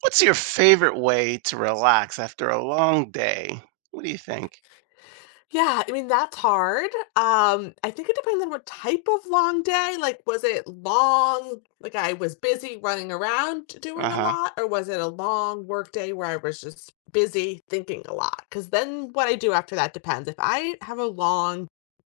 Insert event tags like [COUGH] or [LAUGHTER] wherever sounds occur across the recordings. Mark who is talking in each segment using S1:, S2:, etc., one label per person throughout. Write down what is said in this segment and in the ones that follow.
S1: What's your favorite way to relax after a long day? What do you think?
S2: Yeah, I mean, that's hard. I think it depends on what type of long day. Like, was it long, like I was busy running around doing a
S1: Uh-huh,
S2: lot, or was it a long work day where I was just busy thinking a lot? Because then what I do after that depends. If I have a long,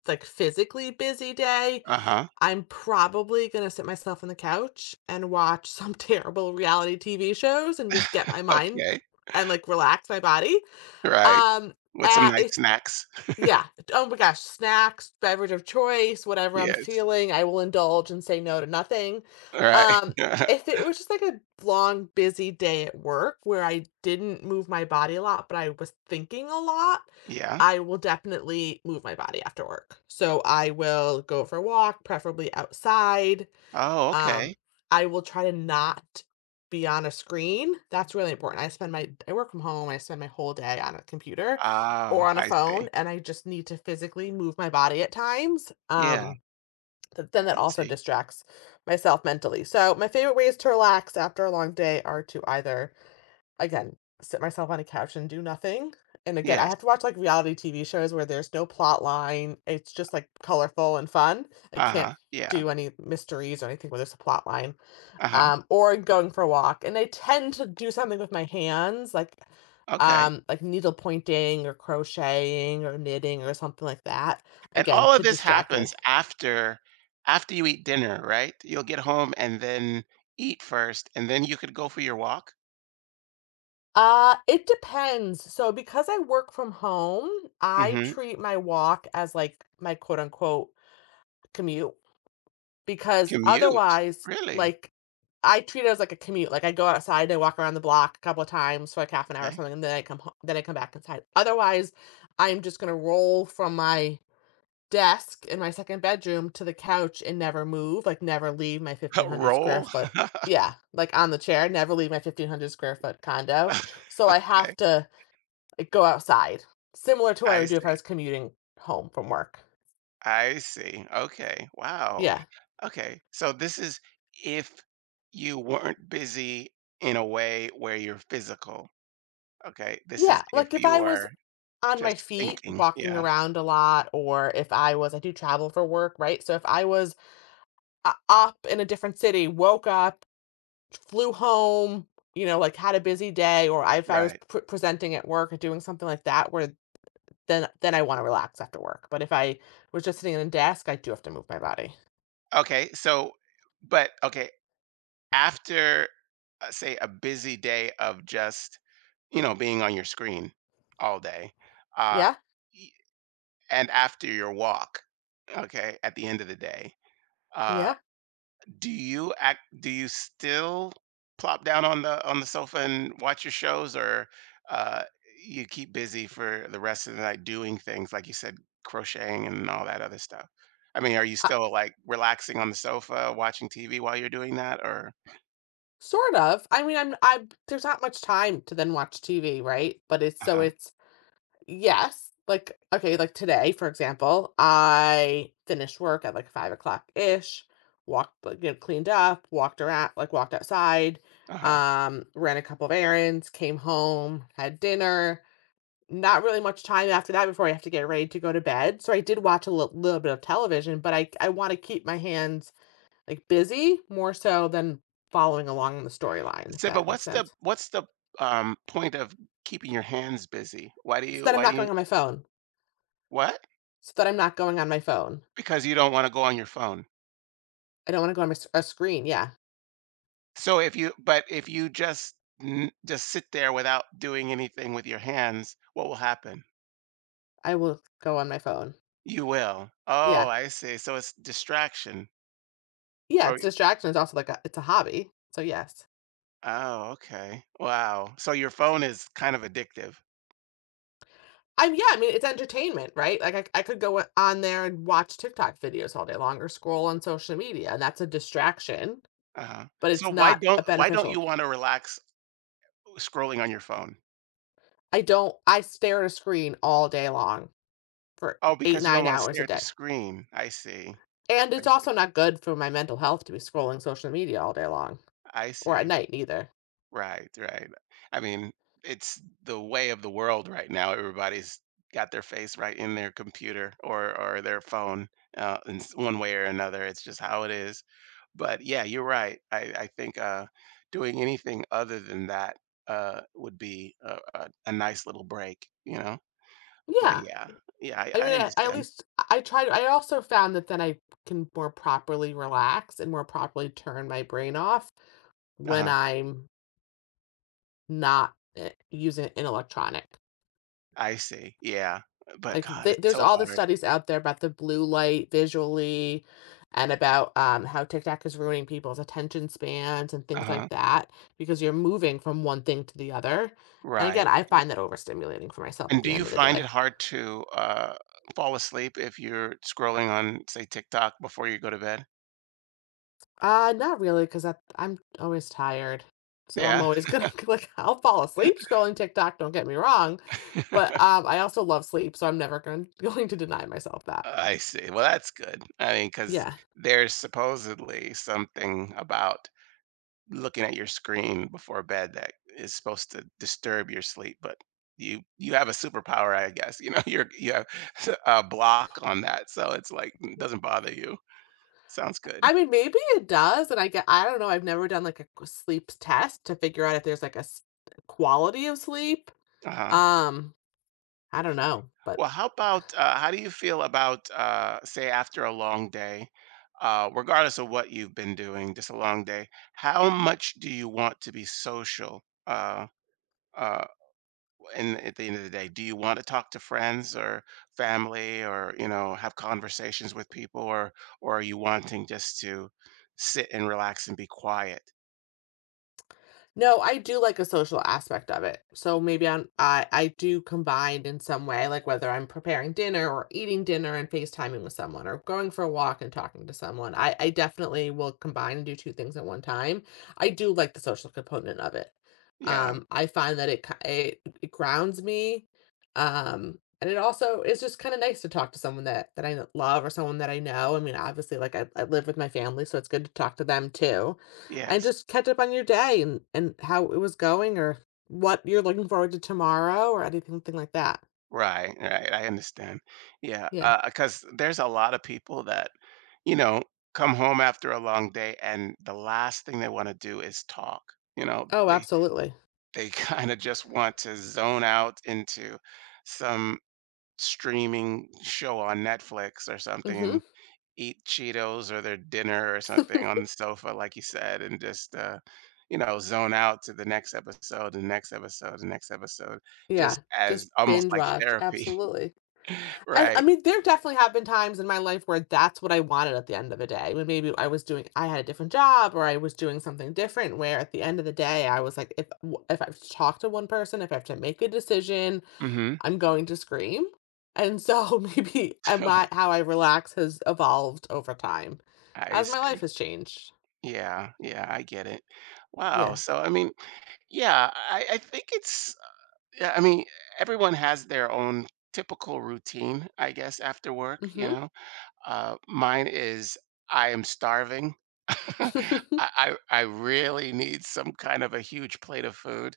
S2: like physically busy day,
S1: uh-huh.
S2: I'm probably gonna sit myself on the couch and watch some [LAUGHS] terrible reality TV shows and just get my
S1: [LAUGHS]
S2: mind
S1: Okay,
S2: and like relax my body.
S1: right.
S2: Um,
S1: With some nice
S2: if
S1: snacks.
S2: Yeah. Oh my gosh, snacks, beverage of choice, whatever I'm
S1: Yes,
S2: feeling, I will indulge and say no to nothing.
S1: all right.
S2: Um,
S1: [LAUGHS]
S2: if it was just like a long, busy day at work where I didn't move my body a lot, but I was thinking a lot,
S1: Yeah.
S2: I will definitely move my body after work. So I will go for a walk, preferably outside.
S1: Oh,
S2: Um,
S1: okay.
S2: I will try to not be on a screen. That's really important. I spend my I work from home, I spend my whole day on a computer
S1: Oh,
S2: or on a
S1: I see.
S2: phone, and I just need to physically move my body at times.
S1: Yeah,
S2: Then that
S1: I
S2: also
S1: see.
S2: distracts myself mentally. So my favorite ways to relax after a long day are to either, again, sit myself on a couch and do nothing. And again, I
S1: Yes.
S2: have to watch like reality TV shows where there's no plot line. It's just like colorful and fun. I can't
S1: Uh-huh, yeah.
S2: do any mysteries or anything where there's a plot line,
S1: Uh-huh,
S2: or going for a walk. And I tend to do something with my hands, like,
S1: okay.
S2: like needle pointing or crocheting or knitting or something like that.
S1: And
S2: Again,
S1: all of
S2: to
S1: this
S2: distract me.
S1: happens after you eat dinner, right? You'll get home and then eat first, and then you could go for your walk?
S2: It depends. So because I work from home, I
S1: Mhm.
S2: treat my walk as like my quote unquote commute. Because
S1: Commute?
S2: otherwise,
S1: Really?
S2: like, I treat it as like a commute. Like I go outside, I walk around the block a couple of times for like half an hour or
S1: Okay.
S2: something, and then I come home, then I come back inside. Otherwise, I'm just gonna roll from my desk in my second bedroom to the couch and never move, like never leave my
S1: [LAUGHS]
S2: 1500 square
S1: Roll?
S2: foot. Yeah, like on the chair, never leave my 1500 square foot condo. So I
S1: [LAUGHS] Okay.
S2: have to like go outside, similar to what I
S1: I
S2: would do if
S1: see.
S2: I was commuting home from work.
S1: I see. Okay. Wow.
S2: Yeah.
S1: Okay. So this is if you weren't busy in a way where you're physical. Okay. This is
S2: Yeah,
S1: if
S2: like if
S1: you
S2: I was
S1: are
S2: on my
S1: just
S2: feet
S1: thinking.
S2: walking
S1: Yeah.
S2: around a lot or if I do travel for work, right? So if I was up in a different city, woke up, flew home, you know, like had a busy day or if I was
S1: Right.
S2: presenting at work or doing something like that where then I want to relax after work. But if I was just sitting at a desk, I do have to move my body.
S1: Okay. So, but okay. After, say, a busy day of just, you know, being on your screen all day, uh,
S2: Yeah?
S1: y- and after your walk, okay, at the end of the day, Uh,
S2: Yeah.
S1: do you act do you still plop down on the sofa and watch your shows? Or uh you keep busy for the rest of the night doing things like you said, crocheting and all that other stuff? I mean, are you
S2: Uh,
S1: still like relaxing on the sofa watching TV while you're doing that? Or
S2: sort of. I mean, I there's not much time to then watch TV, right? But
S1: Uh-huh.
S2: it's yes. Like, okay, like today, for example, I finished work at like 5 o'clock ish, walked, like, you know, cleaned up, walked around, like walked outside,
S1: Uh-huh.
S2: ran a couple of errands, came home, had dinner. Not really much time after that before I have to get ready to go to bed. So I did watch a little bit of television, but I want to keep my hands like busy more so than following along the storyline, if
S1: So, but
S2: that makes sense.
S1: what's the point of keeping your hands busy?
S2: So that I'm
S1: Why
S2: not
S1: do you
S2: going on my phone.
S1: what?
S2: So that I'm not going on my phone.
S1: Because you don't want to go on your phone.
S2: I don't wanna go on my s a screen, yeah.
S1: So if you but if you just n just sit there without doing anything with your hands, what will happen?
S2: I will go on my phone.
S1: You will. Oh,
S2: Yeah.
S1: I see. So it's distraction
S2: Yeah,
S1: for
S2: it's
S1: you.
S2: distraction, it's also like a it's a hobby, so yes.
S1: Oh, okay. Wow. So your phone is kind of addictive.
S2: I yeah, I mean, it's entertainment, right? Like, I could go on there and watch TikTok videos all day long or scroll on social media, and that's a distraction,
S1: Uh-huh.
S2: but
S1: So
S2: it's not a
S1: why don't you
S2: beneficial.
S1: wanna relax scrolling on your phone?
S2: I don't I stare at a screen all day long for
S1: Oh,
S2: 8,
S1: because you don't
S2: 9
S1: wanna
S2: hours
S1: stare
S2: a
S1: at the
S2: day,
S1: screen. I see.
S2: and it's
S1: I see.
S2: also not good for my mental health to be scrolling social media all day long
S1: I
S2: or at
S1: see.
S2: night, either.
S1: Right, right. I mean, it's the way of the world right now. Everybody's got their face right in their computer or their phone, one way or another. It's just how it is. But yeah, you're right. I think doing anything other than that would be a nice little break, you know. But
S2: Yeah.
S1: yeah, yeah, I,
S2: I
S1: I
S2: mean, I at
S1: understand.
S2: least I also found that then I can more properly relax and more properly turn my brain off
S1: Uh
S2: when
S1: huh.
S2: I'm not, using an electronic.
S1: I see. Yeah, but
S2: Like,
S1: God,
S2: th
S1: it's
S2: there's
S1: so
S2: all the
S1: hard.
S2: studies out there about the blue light visually and about, how TikTok is ruining people's attention spans and
S1: Uh
S2: things
S1: huh.
S2: like that because you're moving from one thing to the other, and again,
S1: Right.
S2: I find that overstimulating for myself
S1: And
S2: at
S1: do
S2: the
S1: you
S2: end of the
S1: find it
S2: day.
S1: hard to, fall asleep if you're scrolling on, say, TikTok before you go to bed?
S2: Not really, 'cause I'm always tired. So I'm
S1: Yeah.
S2: always gonna [LAUGHS] like I'll fall asleep scrolling TikTok, don't get me wrong, but,
S1: [LAUGHS]
S2: I also love sleep, so I'm never gon [LAUGHS] going to deny myself that.
S1: I see. Well, that's good. I mean, because
S2: Yeah.
S1: there's supposedly something about looking at your screen before bed that is supposed to disturb your sleep, but you have a superpower, I guess, you know, [LAUGHS] you have [LAUGHS] a block on that, so it's like, it doesn't bother you. Sounds good.
S2: I mean, maybe it does, and I don't know, I've never done, like, a q sleep test to figure out if there's, like, a s quality of sleep.
S1: Uh-huh.
S2: Um, I don't know, but
S1: Well, how about how do you feel about say after a long day, regardless of what you've been doing, just a long day? How much do you want to be social? Uh, in at the end of the day, do you want to talk to friends or family, or you know, have conversations with people, or are you wanting just to sit and relax and be quiet?
S2: no, I do like a social aspect of it. So maybe I do combine in some way, like whether I'm preparing dinner or eating dinner and FaceTiming with someone or going for a walk and talking to someone. I definitely will combine and do two things at one time. I do like the social component of it.
S1: Yeah,
S2: I find that it grounds me. And it also is just kind of nice to talk to someone that I love or someone that I know. I mean, obviously, like I live with my family, so it's good to talk to them too and
S1: yes.
S2: just catch up on your day and how it was going or what you're looking forward to tomorrow or anything like that.
S1: Right, right, I understand. Yeah,
S2: Yeah.
S1: because there's a lot of people that, you know, come home after a long day, and the last thing they wanna do is talk, you know?
S2: Oh,
S1: They
S2: absolutely.
S1: they [LAUGHS] kinda just want to zone out into some streaming show on Netflix or something
S2: Mhm.
S1: and eat Cheetos or their dinner or something on the
S2: [LAUGHS]
S1: sofa, like you said, and just, you know, zone out to the next episode, the next episode, the next episode,
S2: Yeah,
S1: just
S2: just
S1: as almost
S2: binge
S1: like
S2: watch,
S1: therapy, [LAUGHS]
S2: absolutely. And, I
S1: right?
S2: mean, there definitely have been times in my life where that's what I wanted at the end of the day, when maybe I was doing I had a different job or I was doing something different where at the end of the day, I was like, if I have to talk to one person, if I have to make a decision,
S1: Mhm.
S2: I'm going to scream. And so [LAUGHS] maybe I might how
S1: [LAUGHS]
S2: I relax has evolved over time
S1: I
S2: as my life
S1: see.
S2: has changed.
S1: Yeah, yeah, I get it. Wow.
S2: Yeah.
S1: So, I mean, yeah, I think it's, yeah, I mean, everyone has their own typical routine, I guess, after work, you
S2: Mhm.
S1: know? Mine is I am starving. [LAUGHS] I,
S2: [LAUGHS]
S1: I really need some kind of a huge plate of food.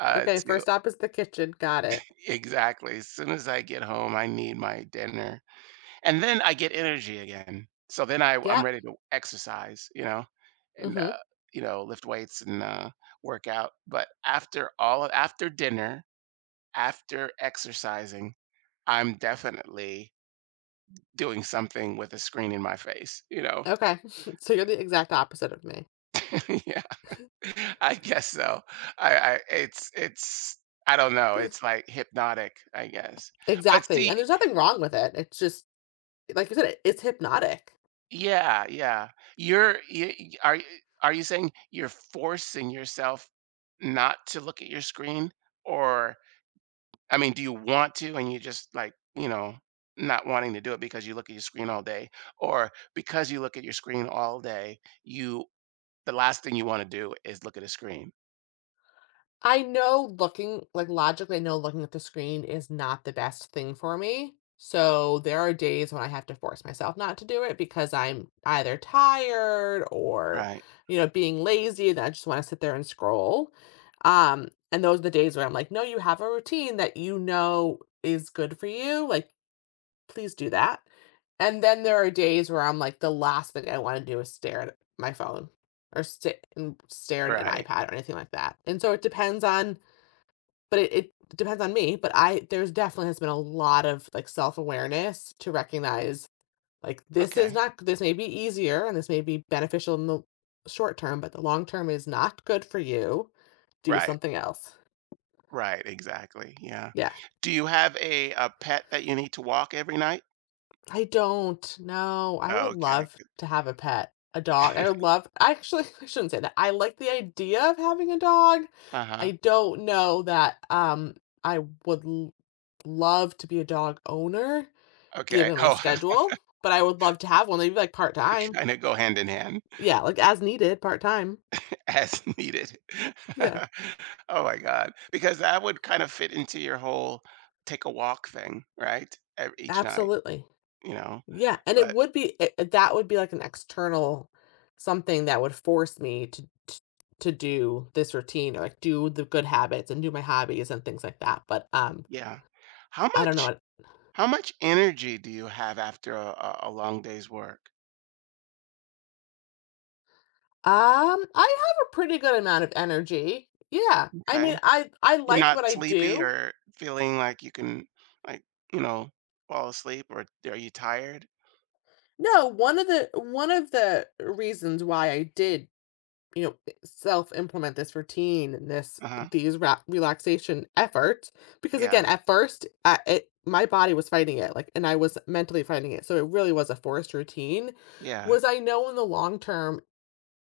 S2: Okay,
S1: To
S2: first stop is the kitchen, got it.
S1: exactly as soon as I get home, I need my dinner. And then I get energy again. So then I'm
S2: Yep.
S1: ready to exercise, you know, and
S2: Mhm.
S1: you know, lift weights and work out. But after dinner, after exercising, I'm definitely doing something with a screen in my face, you know.
S2: Okay. [LAUGHS] So you're the exact opposite of me.
S1: [LAUGHS] Yeah. I guess so. I it's I don't know.
S2: Th-
S1: It's like hypnotic, I guess. But
S2: Exactly,
S1: see,
S2: and there's nothing wrong with it. It's just like you said, it's hypnotic.
S1: yeah, yeah. You're you, y- are you saying you're forcing yourself not to look at your screen? Or I mean, do you want to and you just like, you know, not wanting to do it because you look at your screen all day? Or Because you look at your screen all day, you the last thing you want to do is look at a screen.
S2: I know looking like, logically, I know looking at the screen is not the best thing for me, so there are days when I have to force myself not to do it because I'm either tired or,
S1: Right.
S2: you know, being lazy and I just wanna sit there and scroll, and those are the days where I'm like, "No, you have a routine that you know is good for you, like, please do that," and then there are days where I'm like, the last thing I wanna do is stare at my phone or sit and stare at an
S1: Right.
S2: iPad or anything like that, and so it depends on but it depends on me, but I there's definitely has been a lot of like self-awareness to recognize like this is
S1: Okay.
S2: not this may be easier and this may be beneficial in the short term, but the long term is not good for you, do
S1: Right.
S2: something else,
S1: Right, exactly. Yeah.
S2: yeah.
S1: Do you have a pet that you need to walk every night?
S2: I don't know i would
S1: Okay.
S2: love to have a pet, a dog. I would love I actually [LAUGHS] I shouldn't say that. I like the idea of having a dog.
S1: Uh
S2: I
S1: huh.
S2: don't know that, I would love to be a dog owner
S1: Okay.
S2: given my
S1: [LAUGHS] Oh,
S2: schedule, but I would love to have one, maybe like part
S1: they
S2: time.
S1: kinda go hand in hand.
S2: Yeah, like as needed, part time.
S1: [LAUGHS] As needed. [LAUGHS]
S2: Yeah,
S1: Oh my god, because that would kind of fit into your whole take a walk thing, right? Ev each night,
S2: absolutely.
S1: you know?
S2: Yeah, and it
S1: But
S2: would be, that would be like an external something that would force me to, to do this routine or like do the good habits and do my hobbies and things like that. But,
S1: yeah. How
S2: I don't know.
S1: much how much energy do you have after a long day's work?
S2: I have a pretty good amount of energy. Yeah, I mean,
S1: Okay.
S2: I
S1: You're
S2: like
S1: not
S2: what I
S1: sleepy
S2: do.
S1: or feeling like you can, like, you know, fall asleep, or are you tired?
S2: No, one of the reasons why I did, you know, self implement this routine and this,
S1: Uh-huh.
S2: relaxation efforts, because
S1: Yeah.
S2: again, at first, it my body was fighting it, like, and I was mentally fighting it, so it really was a forced routine.
S1: Yeah.
S2: Was I know in the long term,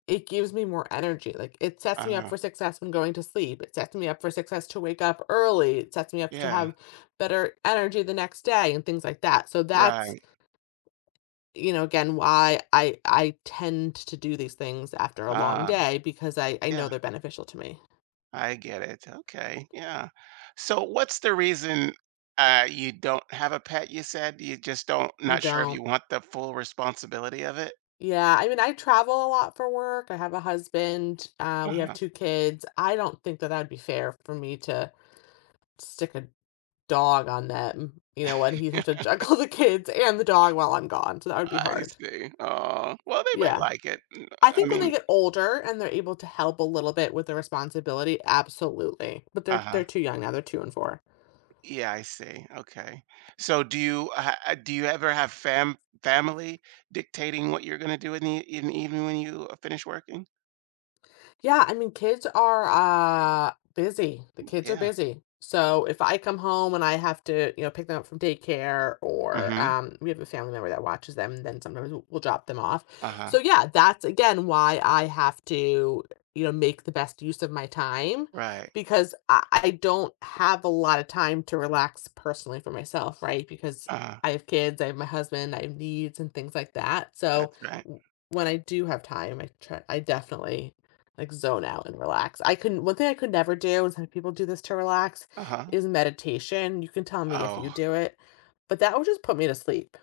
S2: it gives me more energy. Like, it sets me up
S1: Uh-huh.
S2: for success when going to sleep. It sets me up for success to wake up early. It sets me up to
S1: Yeah.
S2: have better energy the next day and things like that. So that's,
S1: Right.
S2: you know, again, why I tend to do these things after a long
S1: Uh,
S2: day because I
S1: yeah.
S2: know they're beneficial to me.
S1: I get it. Okay. Yeah. So what's the reason you don't have a pet, you said? You just don't,
S2: I
S1: not sure if you
S2: don't
S1: want the full responsibility of it?
S2: Yeah, I mean, I travel a lot for work. I have a husband. We have
S1: Uh-huh.
S2: two kids. I don't think that that'd be fair for me to stick a dog on them, you know, when he'd have to
S1: [LAUGHS]
S2: juggle [LAUGHS] the kids and the dog while I'm gone. So that would be
S1: I
S2: hard.
S1: see. Oh, well, they might
S2: Yeah.
S1: like it. N-
S2: I
S1: I
S2: think when they
S1: mean,
S2: get older and they're able to help a little bit with the responsibility, absolutely. But
S1: uh-huh.
S2: they're too young now. They're two and four.
S1: Yeah, I see. Okay. So do you ever have family dictating what you're going to do in the evening when you finish working?
S2: Yeah, I mean, kids are, busy. The kids are
S1: Yeah.
S2: busy. So, if I come home and I have to, you know, pick them up from daycare or,
S1: Mm-hmm.
S2: we have a family member that watches them, and then sometimes we'll drop them off.
S1: Uh-huh.
S2: So, yeah, that's again why I have to, you know, make the best use of my time
S1: Right.
S2: because I don't have a lot of time to relax personally for myself, right? Because
S1: Uh-huh.
S2: I have kids, I have my husband, I have needs and things like that. So,
S1: That's right.
S2: w when I do have time, I definitely like, zone out and relax. I couldn't one thing I could never do, and some people do this to relax,
S1: Uh-huh.
S2: is meditation. You can tell me if you
S1: Oh.
S2: do it, but that would just put me to sleep.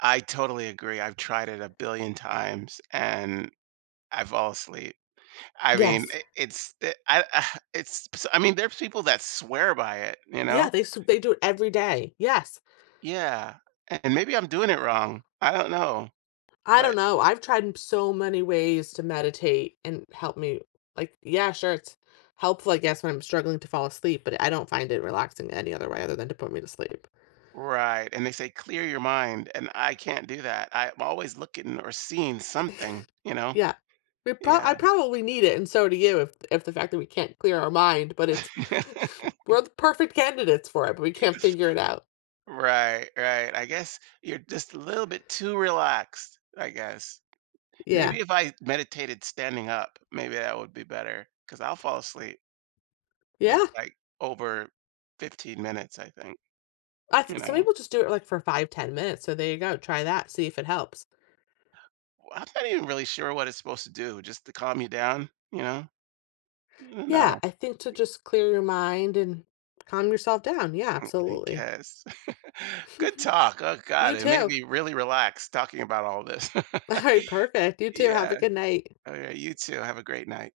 S1: I totally agree. I've tried it a billion times and I fall asleep. I mean,
S2: Yes.
S1: I- it's the- I- it's s- I mean, there's people that swear by it, you know?
S2: They do it every day. Yes.
S1: Yeah. And maybe I'm doing it wrong. I don't know.
S2: I don't
S1: But
S2: know. I've tried so many ways to meditate and help me like, yeah, sure, it's helpful, I guess, when I'm struggling to fall asleep, but I don't find it relaxing any other way other than to put me to sleep.
S1: right. And they say clear your mind and I can't do that. I'm always looking or seeing something, you know?
S2: Yeah. We prob I
S1: Yeah.
S2: probably need it, and so do you, if the fact that we can't clear our mind, but it's [LAUGHS]
S1: [LAUGHS]
S2: we're the perfect candidates for it, but we can't figure it out.
S1: Right, right. I guess you're just a little bit too relaxed, I guess.
S2: Yeah.
S1: Maybe if I meditated standing up, maybe that would be better. Because 'cause I'll fall asleep if
S2: Yeah.
S1: it's, like, over 15 minutes, I think,
S2: I th
S1: you
S2: some
S1: know?
S2: people just do it, like, for 5, 10 minutes, so there you go, try that, see if it helps.
S1: Well, I'm not even really sure what it's supposed to do, just to calm you down, you know? I don't
S2: Yeah,
S1: know,
S2: I think to just clear your mind and calm yourself down, yeah,
S1: I
S2: absolutely.
S1: guess. [LAUGHS] Good talk, oh
S2: [LAUGHS]
S1: god,
S2: You
S1: it made
S2: too.
S1: me really relaxed talking about all this.
S2: Alright,
S1: [LAUGHS]
S2: perfect, you too, have a
S1: Yeah.
S2: good night.
S1: Oh, yeah, you too, have a great night.